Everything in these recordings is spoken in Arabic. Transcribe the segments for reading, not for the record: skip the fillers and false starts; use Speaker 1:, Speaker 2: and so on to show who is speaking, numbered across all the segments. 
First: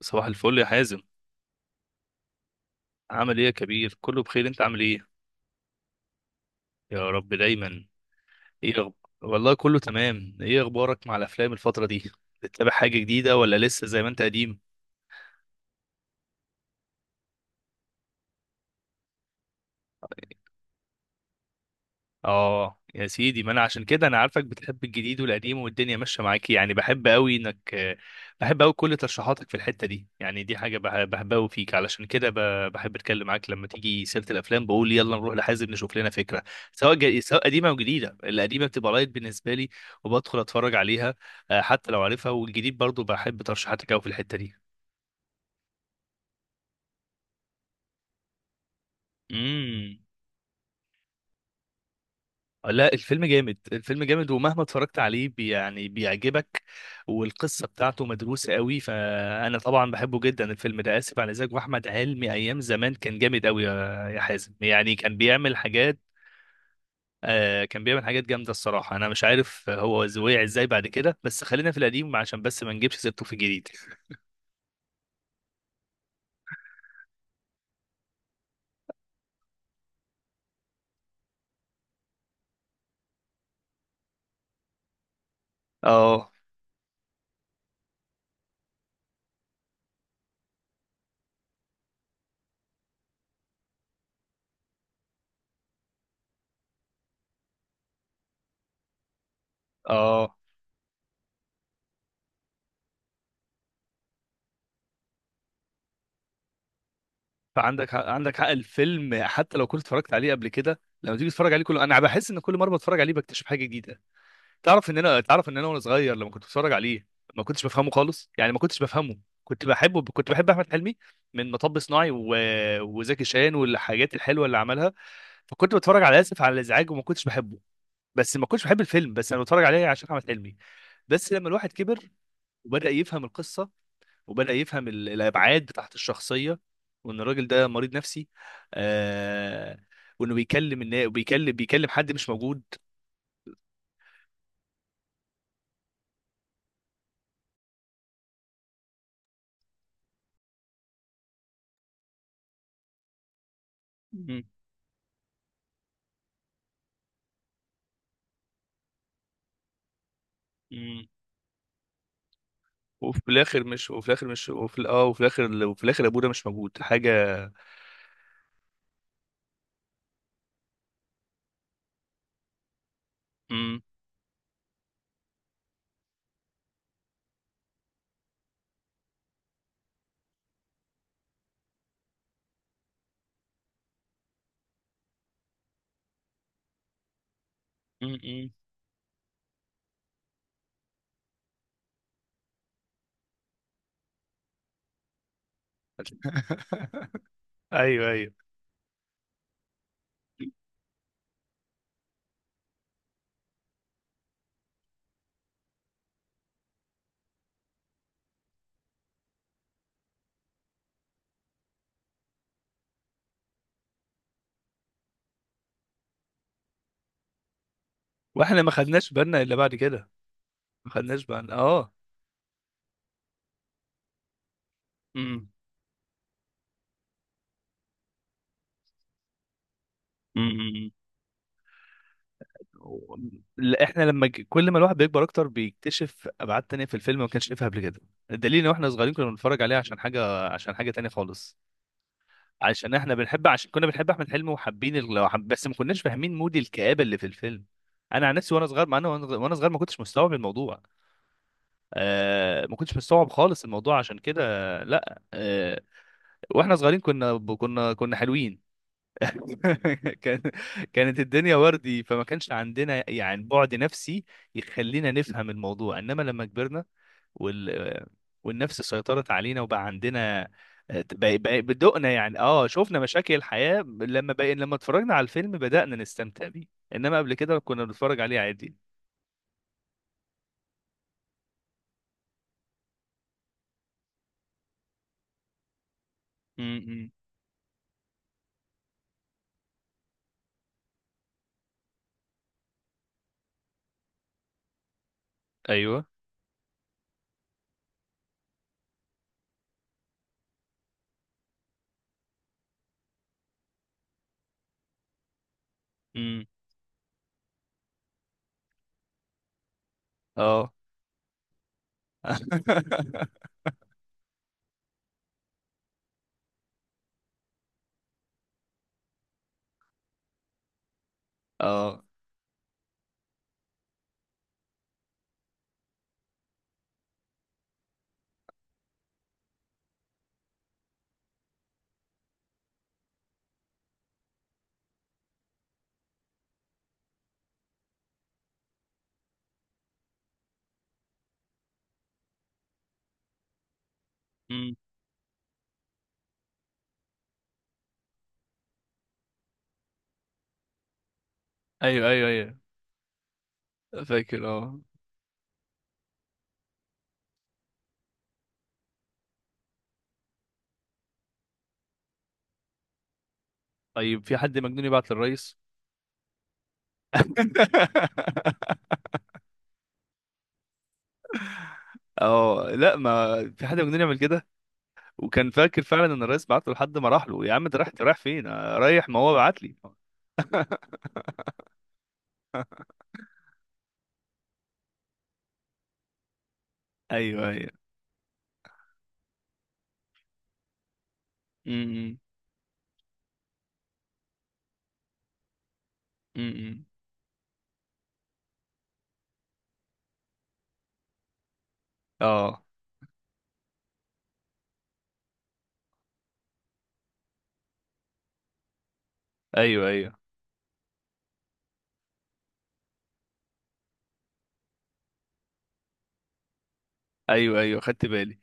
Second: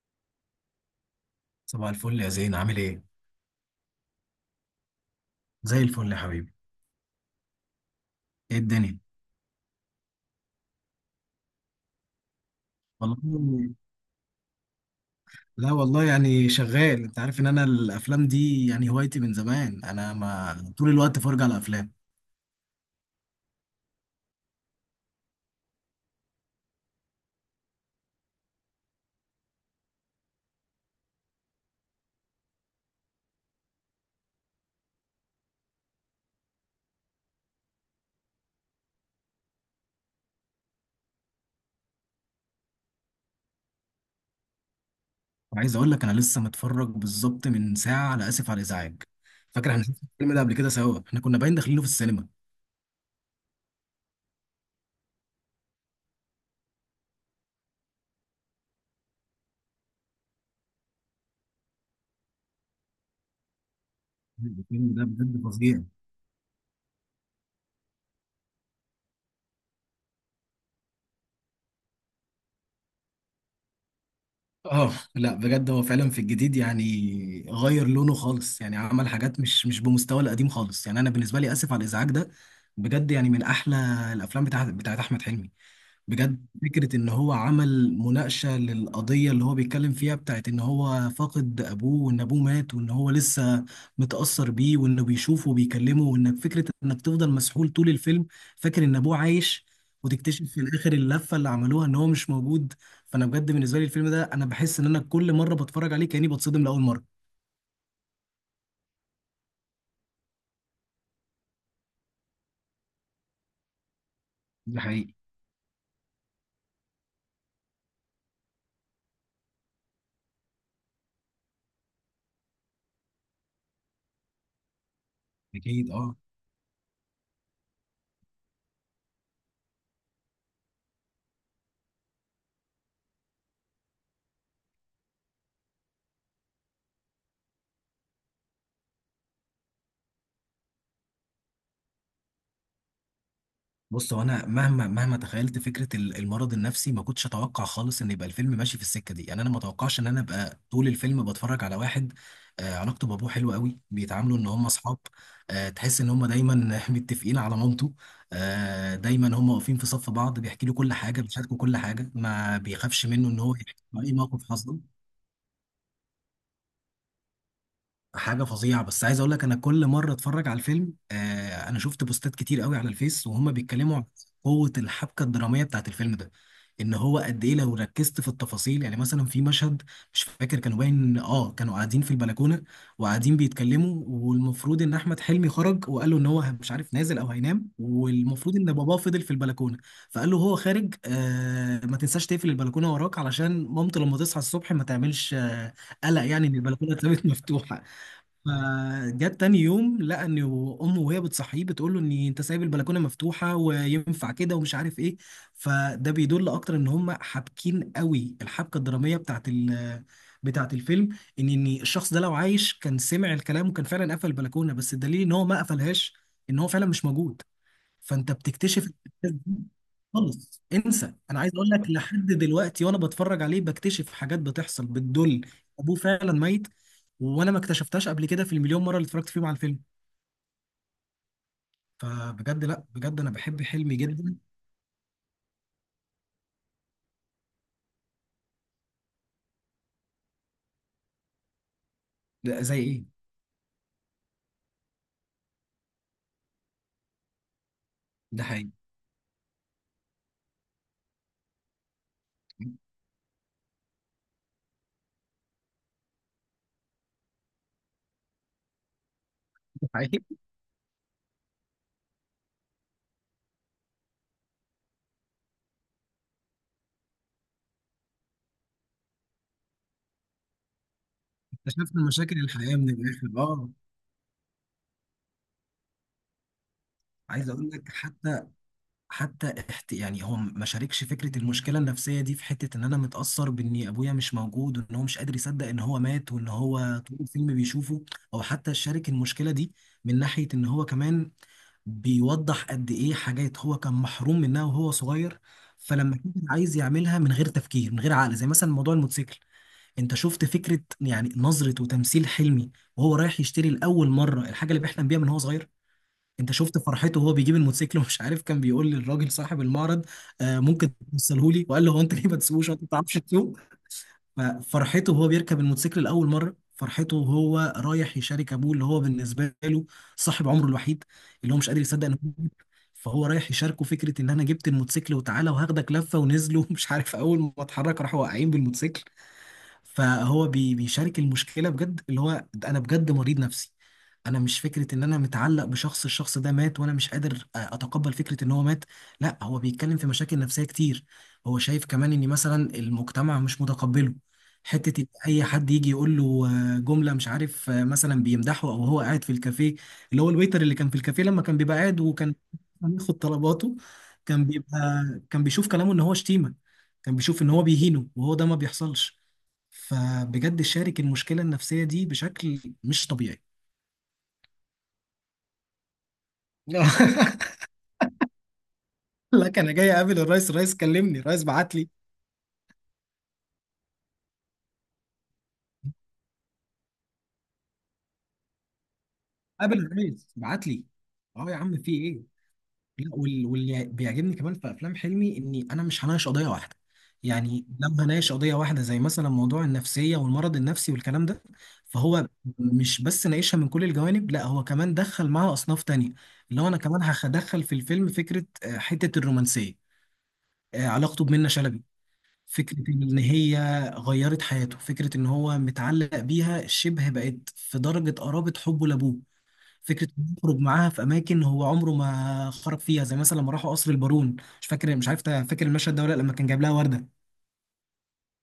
Speaker 1: صباح الفل يا حازم.
Speaker 2: صباح الفل يا زين، عامل ايه؟
Speaker 1: عامل ايه يا كبير، كله بخير، انت عامل ايه؟
Speaker 2: زي الفل يا حبيبي.
Speaker 1: يا رب دايما.
Speaker 2: ايه
Speaker 1: ايه أخب...
Speaker 2: الدنيا؟
Speaker 1: والله كله تمام. ايه اخبارك مع الافلام الفترة دي؟ بتتابع حاجة جديدة ولا
Speaker 2: والله
Speaker 1: لسه زي ما انت قديم؟
Speaker 2: لا والله يعني شغال. انت عارف ان انا الافلام دي يعني هوايتي من زمان، انا ما طول الوقت فرجة على افلام.
Speaker 1: اه يا سيدي، ما انا عشان كده انا عارفك بتحب الجديد والقديم والدنيا ماشيه معاكي، يعني بحب قوي انك بحب قوي كل ترشيحاتك في الحته دي. يعني دي حاجه بحبها قوي فيك، علشان كده بحب اتكلم معاك لما تيجي سيره الافلام، بقول يلا نروح لحازم نشوف لنا فكره، سواء قديمه او جديده. القديمه بتبقى لايت بالنسبه لي وبدخل اتفرج عليها، حتى لو عارفها، والجديد برضو بحب ترشيحاتك قوي في الحته دي.
Speaker 2: وعايز اقول لك انا لسه متفرج بالظبط من ساعة على اسف على الازعاج. فاكر احنا شفنا
Speaker 1: امم.
Speaker 2: الفيلم ده قبل كده سوا، احنا كنا باين داخلينه في السينما.
Speaker 1: لا، الفيلم جامد، الفيلم جامد، ومهما اتفرجت عليه يعني بيعجبك، والقصة بتاعته مدروسة قوي، فأنا طبعا بحبه جدا الفيلم ده آسف على الإزعاج. وأحمد حلمي أيام زمان كان جامد قوي يا حازم، يعني
Speaker 2: الفيلم ده
Speaker 1: كان
Speaker 2: بجد
Speaker 1: بيعمل
Speaker 2: فظيع.
Speaker 1: حاجات. آه، كان بيعمل حاجات جامدة الصراحة، أنا مش عارف هو وقع إزاي بعد كده، بس خلينا في القديم عشان بس ما نجيبش سيرته في الجديد.
Speaker 2: اه لا، بجد هو فعلا في الجديد يعني غير لونه خالص، يعني عمل حاجات مش بمستوى القديم خالص. يعني انا بالنسبه لي اسف على الازعاج ده بجد يعني من احلى الافلام بتاعت احمد حلمي.
Speaker 1: اه.
Speaker 2: بجد فكرة إن هو عمل مناقشة للقضية اللي هو بيتكلم فيها بتاعت إن هو فاقد أبوه وإن أبوه مات وإن هو لسه متأثر بيه وإنه بيشوفه وبيكلمه، وإنك فكرة إنك تفضل مسحول طول الفيلم فاكر إن أبوه عايش،
Speaker 1: اه،
Speaker 2: وتكتشف في الآخر اللفة اللي عملوها إن هو مش موجود. فأنا بجد بالنسبة لي الفيلم ده أنا بحس إن أنا كل مرة بتفرج عليه كأني بتصدم لأول مرة.
Speaker 1: فعندك حق، عندك حق، الفيلم حتى لو كنت اتفرجت عليه قبل كده لما تيجي تتفرج عليه كله، انا بحس ان كل مره بتفرج عليه بكتشف حاجه جديده.
Speaker 2: ده حقيقي.
Speaker 1: تعرف ان انا وانا صغير لما كنت بتفرج عليه ما كنتش بفهمه خالص، يعني ما كنتش بفهمه. كنت بحبه، كنت بحب احمد حلمي من مطب صناعي وزكي شان والحاجات الحلوه اللي عملها. فكنت
Speaker 2: أكيد،
Speaker 1: بتفرج
Speaker 2: أه.
Speaker 1: على اسف على الازعاج وما كنتش بحبه، بس ما كنتش بحب الفيلم، بس انا بتفرج عليه عشان احمد حلمي. بس لما الواحد كبر وبدا يفهم القصه، وبدا يفهم الابعاد بتاعت الشخصيه، وان الراجل ده مريض نفسي. آه... وانه بيكلم النا... بيكلم بيكلم حد مش موجود.
Speaker 2: بص هو انا مهما تخيلت فكره المرض النفسي ما كنتش اتوقع خالص ان يبقى الفيلم ماشي في السكه دي، يعني انا ما اتوقعش ان انا ابقى طول الفيلم بتفرج على واحد. علاقته بابوه حلوه قوي، بيتعاملوا ان هم اصحاب. تحس ان هم دايما متفقين على مامته. دايما هم واقفين في صف بعض، بيحكي له كل
Speaker 1: مم.
Speaker 2: حاجه، بيشاركوا كل حاجه، ما بيخافش منه ان هو يحكي له اي موقف حصل.
Speaker 1: وفي الاخر ابونا مش موجود حاجه.
Speaker 2: حاجه فظيعه. بس عايز اقول لك انا كل مره اتفرج على الفيلم انا شفت بوستات كتير قوي على الفيس وهم
Speaker 1: امم.
Speaker 2: بيتكلموا عن قوه الحبكه الدراميه بتاعت الفيلم ده، ان هو قد ايه لو ركزت في التفاصيل. يعني مثلا في مشهد مش فاكر كانوا باين، كانوا قاعدين في البلكونه وقاعدين بيتكلموا، والمفروض ان احمد حلمي خرج وقال له ان هو مش عارف نازل او هينام،
Speaker 1: امم.
Speaker 2: والمفروض ان باباه فضل في البلكونه. فقال له هو خارج ما تنساش تقفل البلكونه وراك علشان مامته لما تصحى الصبح ما تعملش قلق، يعني ان البلكونه اتسابت مفتوحه.
Speaker 1: ايوه، ايوه.
Speaker 2: فجت تاني يوم لقى ان امه وهي بتصحيه بتقول له ان انت سايب البلكونه مفتوحه وينفع كده ومش عارف ايه. فده بيدل اكتر ان هم حابكين قوي الحبكه الدراميه بتاعت الفيلم، ان الشخص ده لو عايش كان سمع الكلام وكان فعلا قفل البلكونه، بس الدليل ان هو ما قفلهاش ان هو فعلا مش موجود. فانت
Speaker 1: واحنا ما
Speaker 2: بتكتشف
Speaker 1: خدناش بالنا
Speaker 2: الأحداث
Speaker 1: الا
Speaker 2: دي
Speaker 1: بعد كده.
Speaker 2: خالص،
Speaker 1: ما
Speaker 2: انسى.
Speaker 1: خدناش
Speaker 2: انا عايز
Speaker 1: بالنا،
Speaker 2: اقول لك
Speaker 1: اه.
Speaker 2: لحد دلوقتي وانا بتفرج عليه بكتشف حاجات بتحصل بتدل
Speaker 1: امم،
Speaker 2: ابوه فعلا ميت، وانا ما اكتشفتهاش قبل كده في المليون مره اللي اتفرجت فيهم على الفيلم.
Speaker 1: امم.
Speaker 2: فبجد، لا
Speaker 1: و-
Speaker 2: بجد انا بحب
Speaker 1: لا،
Speaker 2: حلمي
Speaker 1: احنا
Speaker 2: جدا.
Speaker 1: كل ما الواحد بيكبر اكتر بيكتشف ابعاد تانية في الفيلم ما كانش شايفها قبل كده. الدليل ان احنا صغيرين كنا بنتفرج عليه عشان حاجه تانية خالص.
Speaker 2: ده زي ايه.
Speaker 1: عشان كنا بنحب احمد حلمي وحابين بس ما كناش فاهمين مود الكآبة اللي في الفيلم. انا عن
Speaker 2: ده
Speaker 1: نفسي وانا
Speaker 2: حقيقي.
Speaker 1: صغير، مع انا وانا وأنا صغير ما كنتش مستوعب الموضوع. آه، ما كنتش مستوعب خالص الموضوع، عشان كده. لا، آه، واحنا صغيرين كنا حلوين.
Speaker 2: ده حقيقي.
Speaker 1: كان كانت الدنيا وردي، فما كانش عندنا يعني بعد نفسي يخلينا نفهم الموضوع، انما لما كبرنا وال والنفس سيطرت علينا، وبقى عندنا،
Speaker 2: اكتشفنا
Speaker 1: بدقنا
Speaker 2: مشاكل
Speaker 1: يعني،
Speaker 2: الحياه من
Speaker 1: شفنا
Speaker 2: الاخر،
Speaker 1: مشاكل
Speaker 2: اه.
Speaker 1: الحياة. لما اتفرجنا على الفيلم بدأنا نستمتع بيه. انما قبل
Speaker 2: عايز
Speaker 1: كده
Speaker 2: اقول
Speaker 1: كنا
Speaker 2: لك،
Speaker 1: بنتفرج عليه
Speaker 2: حتى
Speaker 1: عادي.
Speaker 2: حتى احت... يعني هو ما شاركش فكره المشكله النفسيه دي في حته ان انا متاثر بان ابويا مش موجود وان هو مش قادر يصدق ان هو مات وان هو
Speaker 1: امم.
Speaker 2: طول الفيلم بيشوفه، او حتى شارك المشكله دي من ناحيه ان هو كمان بيوضح قد ايه حاجات هو كان محروم منها وهو صغير.
Speaker 1: ايوه.
Speaker 2: فلما كان عايز يعملها من غير تفكير، من غير عقل، زي مثلا موضوع الموتوسيكل. انت شفت فكره يعني نظره وتمثيل حلمي وهو رايح يشتري لاول مره الحاجه اللي بيحلم بيها من هو صغير.
Speaker 1: امم،
Speaker 2: انت شفت فرحته وهو بيجيب الموتوسيكل، ومش عارف كان بيقول للراجل صاحب المعرض
Speaker 1: اه.
Speaker 2: ممكن توصلهولي، وقال له هو: انت ليه ما تسوقوش، انت ما بتعرفش تسوق. ففرحته وهو بيركب الموتوسيكل لاول مره، فرحته وهو رايح يشارك ابوه اللي هو بالنسبه له صاحب عمره الوحيد، اللي هو مش قادر
Speaker 1: اه.
Speaker 2: يصدق انه جديد. فهو رايح يشاركه فكره ان انا جبت الموتوسيكل وتعالى وهاخدك لفه، ونزلوا مش عارف، اول ما اتحرك راحوا واقعين بالموتوسيكل. فهو بيشارك المشكله بجد، اللي هو ده انا بجد مريض نفسي. انا مش فكره ان انا متعلق بشخص، الشخص ده مات وانا مش قادر اتقبل فكره ان هو مات. لا هو بيتكلم في مشاكل نفسيه كتير. هو شايف كمان ان مثلا المجتمع مش متقبله،
Speaker 1: امم.
Speaker 2: حته إن اي حد يجي يقول له جمله مش عارف، مثلا بيمدحه، او هو قاعد في الكافيه، اللي هو الويتر اللي كان في الكافيه لما كان بيبقى قاعد
Speaker 1: ايوه، ايوه،
Speaker 2: وكان
Speaker 1: ايوه.
Speaker 2: بياخد طلباته، كان
Speaker 1: فاكر،
Speaker 2: بيبقى
Speaker 1: اه.
Speaker 2: كان بيشوف كلامه ان هو شتيمه، كان بيشوف ان هو بيهينه، وهو ده ما بيحصلش. فبجد شارك المشكلة النفسية دي بشكل مش طبيعي.
Speaker 1: طيب، في حد مجنون يبعت للرئيس؟
Speaker 2: لك انا جاي اقابل الرئيس، الرئيس كلمني، الرئيس بعت لي،
Speaker 1: اه، لا، ما في حد مجنون يعمل كده. وكان فاكر فعلا ان الرئيس بعت له لحد ما راح له، يا عم ده رايح، رايح فين؟ آه، رايح، ما هو بعت لي.
Speaker 2: قابل الرئيس بعت لي. اه يا عم في ايه. لا واللي بيعجبني كمان في افلام حلمي اني انا مش هناقش قضيه واحده،
Speaker 1: ايوه،
Speaker 2: يعني
Speaker 1: ايوه.
Speaker 2: لما هناقش قضيه واحده زي مثلا موضوع النفسيه والمرض النفسي والكلام ده،
Speaker 1: امم، امم.
Speaker 2: فهو مش بس ناقشها من كل الجوانب، لا هو كمان دخل معاها اصناف تانية،
Speaker 1: إمم،
Speaker 2: اللي هو انا
Speaker 1: إمم.
Speaker 2: كمان هدخل في الفيلم فكره حته الرومانسيه، علاقته بمنة شلبي.
Speaker 1: اه،
Speaker 2: فكرة إن هي غيرت حياته، فكرة إن هو متعلق بيها شبه بقت في درجة قرابة حبه لأبوه.
Speaker 1: ايوه،
Speaker 2: فكرة
Speaker 1: ايوه،
Speaker 2: إنه يخرج معاها في أماكن هو عمره ما خرج فيها، زي مثلا لما راحوا قصر البارون. مش فاكر، مش عارف فاكر المشهد ده ولا لأ؟ لما كان جايب لها وردة،
Speaker 1: ايوه، ايوه، خدت بالي.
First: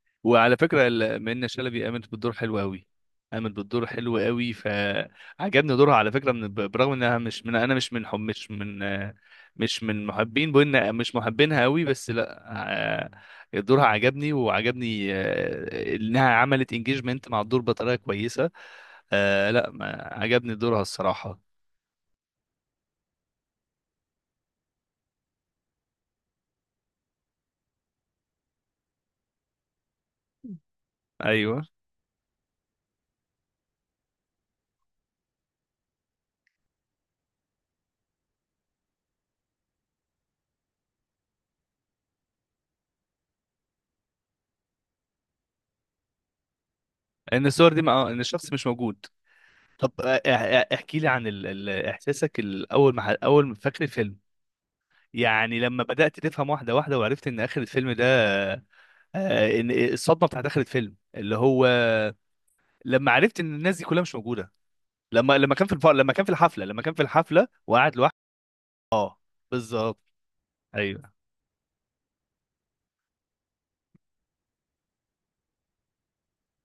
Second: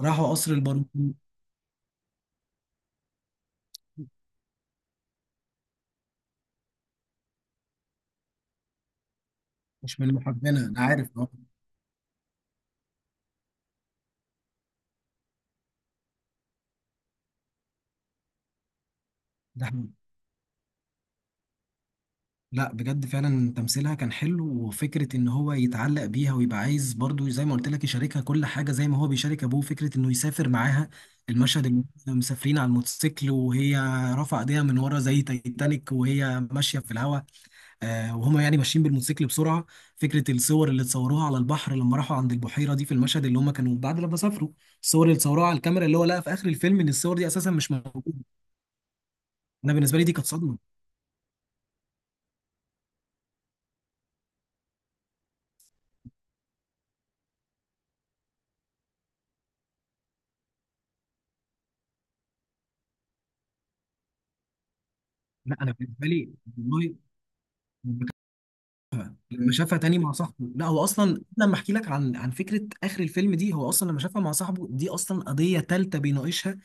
Speaker 2: راحوا قصر
Speaker 1: وعلى
Speaker 2: البارون.
Speaker 1: فكره منة شلبي قامت بالدور حلو قوي، قامت بالدور حلو قوي، فعجبني دورها على فكره، برغم انها مش
Speaker 2: مش
Speaker 1: من
Speaker 2: من محبنا،
Speaker 1: محبين،
Speaker 2: أنا
Speaker 1: بقولنا
Speaker 2: عارف،
Speaker 1: مش
Speaker 2: أه.
Speaker 1: محبينها قوي، بس لا. دورها عجبني وعجبني، انها عملت انجيجمنت مع الدور بطريقه كويسه. آه، لا،
Speaker 2: ده
Speaker 1: ما عجبني دورها الصراحة.
Speaker 2: لا بجد، فعلا تمثيلها كان حلو، وفكرة ان هو يتعلق بيها ويبقى عايز برضو زي ما قلت لك يشاركها كل حاجة زي ما هو بيشارك ابوه، فكرة انه يسافر معاها.
Speaker 1: ايوه.
Speaker 2: المشهد اللي هم مسافرين على الموتوسيكل وهي رافعة ايديها من ورا زي تايتانيك وهي ماشية في الهواء، آه وهما يعني ماشيين بالموتوسيكل بسرعة. فكرة الصور اللي اتصوروها على البحر لما راحوا عند البحيرة دي، في المشهد اللي هم كانوا بعد لما سافروا، الصور اللي اتصوروها على الكاميرا اللي هو لقى في اخر الفيلم ان الصور دي
Speaker 1: ان
Speaker 2: اساسا مش
Speaker 1: الصور دي ما آه،
Speaker 2: موجودة.
Speaker 1: ان الشخص مش موجود.
Speaker 2: انا
Speaker 1: طب،
Speaker 2: بالنسبة لي دي كانت صدمة.
Speaker 1: احكي لي عن احساسك، اول ما فاكر الفيلم. يعني لما بدأت تفهم واحدة واحدة وعرفت ان اخر الفيلم ده، ان الصدمة بتاعت اخر الفيلم اللي هو لما عرفت ان الناس دي كلها مش موجودة. لما
Speaker 2: لا
Speaker 1: كان في
Speaker 2: انا بالنسبة
Speaker 1: لما كان في
Speaker 2: لي
Speaker 1: الحفلة لما كان
Speaker 2: والله
Speaker 1: في الحفلة وقعد لوحده. اه،
Speaker 2: لما شافها تاني
Speaker 1: بالظبط.
Speaker 2: مع صاحبه، لا هو
Speaker 1: ايوه.
Speaker 2: اصلا لما احكي لك عن فكره اخر الفيلم دي، هو اصلا لما شافها مع صاحبه دي اصلا قضيه تالته بيناقشها.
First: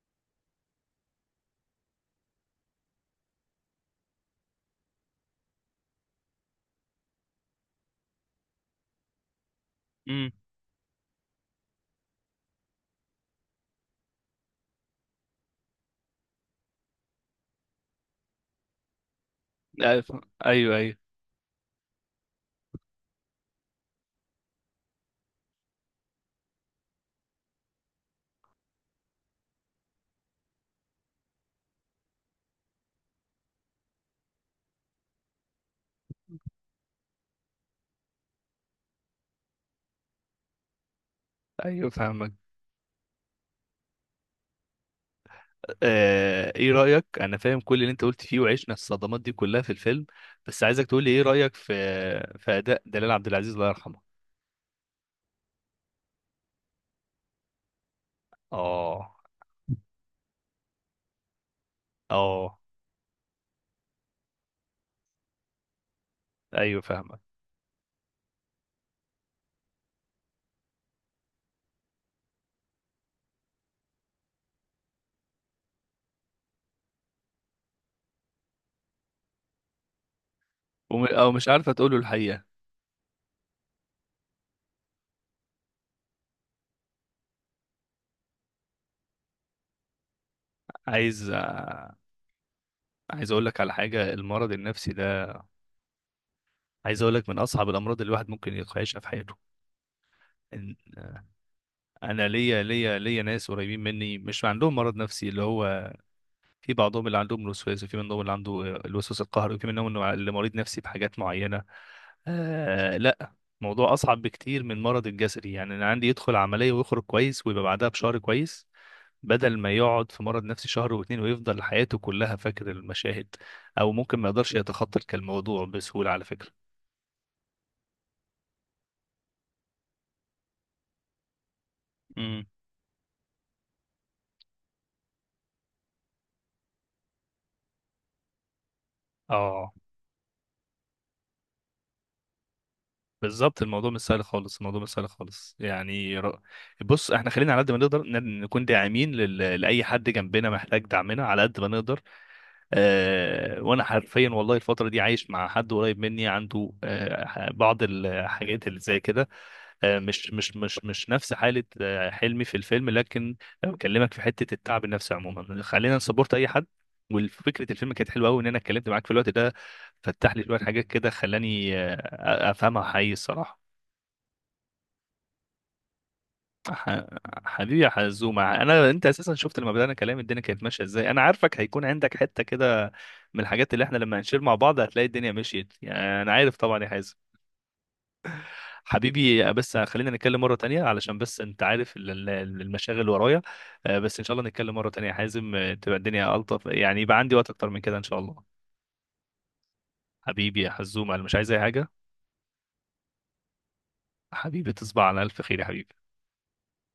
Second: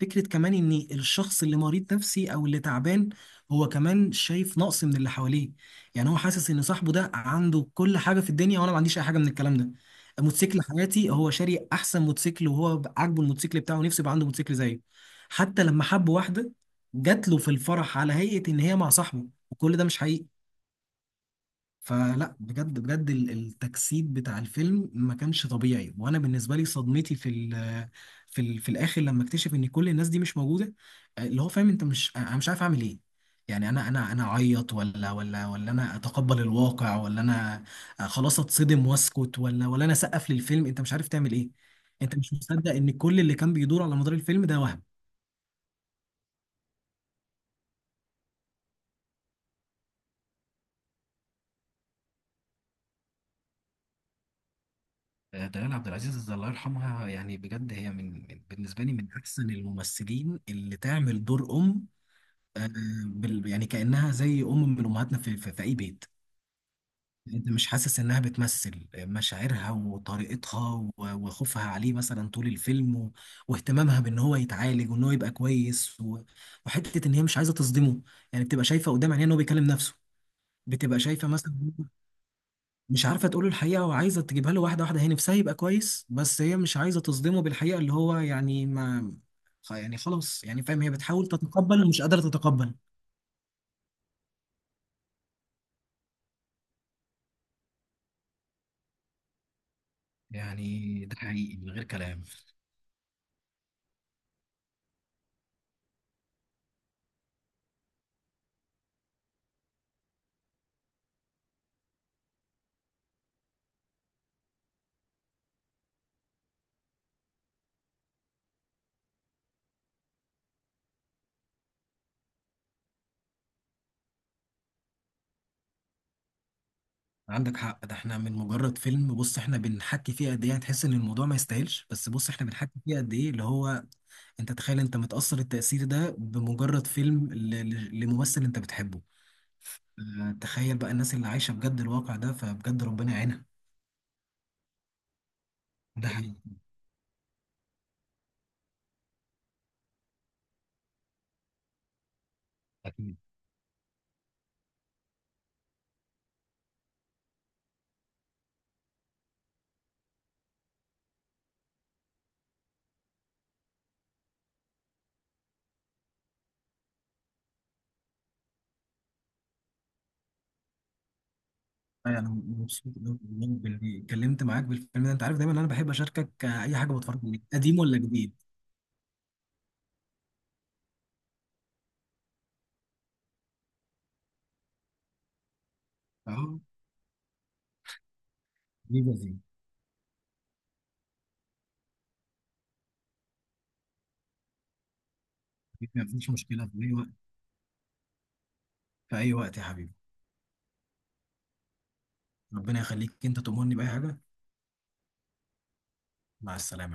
Speaker 2: فكره كمان ان الشخص اللي مريض نفسي او اللي تعبان هو كمان شايف نقص من اللي حواليه. يعني هو حاسس ان صاحبه ده عنده كل حاجه في الدنيا وانا ما عنديش اي حاجه من الكلام ده.
Speaker 1: امم.
Speaker 2: موتوسيكل حياتي، هو شاري احسن موتوسيكل وهو عاجبه الموتوسيكل بتاعه، نفسه يبقى عنده موتوسيكل زيه. حتى لما حب واحده، جات له في الفرح على هيئه ان هي مع صاحبه، وكل ده مش حقيقي.
Speaker 1: ايوه، ايوه،
Speaker 2: فلا بجد بجد التجسيد بتاع الفيلم ما كانش طبيعي. وانا بالنسبه لي صدمتي في الاخر لما اكتشف ان كل الناس دي مش موجوده. اللي هو فاهم، انت مش، انا مش عارف اعمل ايه. يعني انا اعيط ولا انا اتقبل الواقع ولا انا خلاص اتصدم واسكت، ولا انا اسقف للفيلم. انت مش عارف تعمل ايه.
Speaker 1: ايوه،
Speaker 2: انت
Speaker 1: فاهمك.
Speaker 2: مش مصدق ان كل اللي كان بيدور على مدار الفيلم ده وهم.
Speaker 1: ايه رأيك، انا فاهم كل اللي انت قلت فيه وعشنا الصدمات دي كلها في الفيلم، بس عايزك تقول لي ايه رأيك في اداء دلال عبد العزيز الله يرحمه.
Speaker 2: دلال عبد العزيز الله يرحمها، يعني بجد هي بالنسبه لي من
Speaker 1: اه.
Speaker 2: احسن الممثلين اللي تعمل دور ام.
Speaker 1: اه،
Speaker 2: آه، يعني كأنها زي أم من أمهاتنا في, أي بيت.
Speaker 1: ايوه، فاهمك.
Speaker 2: أنت مش حاسس إنها بتمثل مشاعرها وطريقتها وخوفها عليه مثلا طول الفيلم واهتمامها بإن هو يتعالج وإن هو يبقى كويس، وحتة إن هي مش عايزة تصدمه. يعني بتبقى شايفة قدام عينيها إن هو بيكلم نفسه، بتبقى شايفة
Speaker 1: او مش
Speaker 2: مثلا
Speaker 1: عارفه تقوله الحقيقة.
Speaker 2: مش عارفة تقول له الحقيقة وعايزة تجيبها له واحدة واحدة، هي نفسها يبقى كويس بس هي مش عايزة تصدمه بالحقيقة اللي هو يعني ما يعني خلاص يعني فاهم، هي بتحاول
Speaker 1: عايز
Speaker 2: تتقبل
Speaker 1: آه،
Speaker 2: ومش قادرة تتقبل.
Speaker 1: عايز اقول لك على حاجة، المرض النفسي ده. عايز اقول لك من اصعب الامراض اللي الواحد ممكن يعيشها في حياته. إن-
Speaker 2: يعني ده حقيقي من غير كلام.
Speaker 1: انا ليا ناس قريبين مني مش عندهم مرض نفسي، اللي هو في بعضهم اللي عندهم الوسواس، وفي منهم اللي عنده، الوسواس القهري، وفي منهم إنه اللي مريض نفسي بحاجات معينة. آه، لا، موضوع أصعب بكتير من مرض الجسدي، يعني أنا عندي يدخل عملية ويخرج كويس ويبقى بعدها بشهر كويس، بدل ما يقعد في مرض نفسي شهر واتنين ويفضل حياته كلها فاكر المشاهد. أو ممكن ما يقدرش يتخطى الموضوع بسهولة على فكرة.
Speaker 2: عندك حق. ده احنا من مجرد فيلم، بص احنا بنحكي فيه قد ايه هتحس ان الموضوع ما يستاهلش، بس بص
Speaker 1: امم.
Speaker 2: احنا بنحكي فيه قد ايه، اللي هو انت تخيل انت متأثر التأثير ده بمجرد فيلم لممثل انت بتحبه.
Speaker 1: اه،
Speaker 2: اه، تخيل بقى الناس اللي عايشة بجد الواقع ده، فبجد ربنا يعينها.
Speaker 1: بالظبط. الموضوع مش سهل خالص، الموضوع مش سهل خالص،
Speaker 2: ده
Speaker 1: يعني
Speaker 2: حقيقي.
Speaker 1: بص، احنا خلينا على قد ما نقدر نكون داعمين لأي حد جنبنا محتاج دعمنا على قد ما نقدر.
Speaker 2: أكيد.
Speaker 1: اه، وانا حرفيا والله الفترة دي عايش مع حد قريب مني عنده بعض الحاجات اللي زي كده. اه، مش نفس حالة حلمي في الفيلم، لكن بكلمك في حتة التعب النفسي عموما، خلينا نسبورت اي حد. وفكرة الفيلم كانت حلوة قوي ان انا اتكلمت معاك في الوقت ده، فتح لي شوية حاجات كده خلاني
Speaker 2: انا
Speaker 1: افهمها
Speaker 2: مبسوط
Speaker 1: حقيقي
Speaker 2: أوي والله
Speaker 1: الصراحة.
Speaker 2: باللي اتكلمت معاك بالفيلم ده، انت عارف دايما انا بحب اشاركك اي حاجة
Speaker 1: ح-
Speaker 2: بتفرج عليها قديم
Speaker 1: حبيبي يا
Speaker 2: ولا
Speaker 1: حزومة،
Speaker 2: جديد.
Speaker 1: انت اساسا شفت لما بدأنا كلام الدنيا كانت ماشية ازاي، انا عارفك هيكون عندك حتة كده من الحاجات اللي احنا لما هنشير مع بعض هتلاقي الدنيا مشيت، يعني انا عارف
Speaker 2: اه.
Speaker 1: طبعا يا حازم.
Speaker 2: دي ما
Speaker 1: حبيبي، بس خلينا نتكلم مرة تانية علشان بس انت عارف المشاغل اللي ورايا. بس ان شاء الله نتكلم مرة تانية يا حازم، تبقى
Speaker 2: فيش
Speaker 1: الدنيا ألطف
Speaker 2: مشكلة، في اي
Speaker 1: يعني،
Speaker 2: وقت،
Speaker 1: يبقى عندي وقت اكتر من كده ان شاء الله.
Speaker 2: في اي وقت يا حبيبي.
Speaker 1: حبيبي يا حزومة، انا مش عايز اي حاجة.
Speaker 2: ربنا يخليك، انت تؤمرني بأي حاجة.
Speaker 1: حبيبي، تصبح على الف خير يا حبيبي.
Speaker 2: مع السلامة.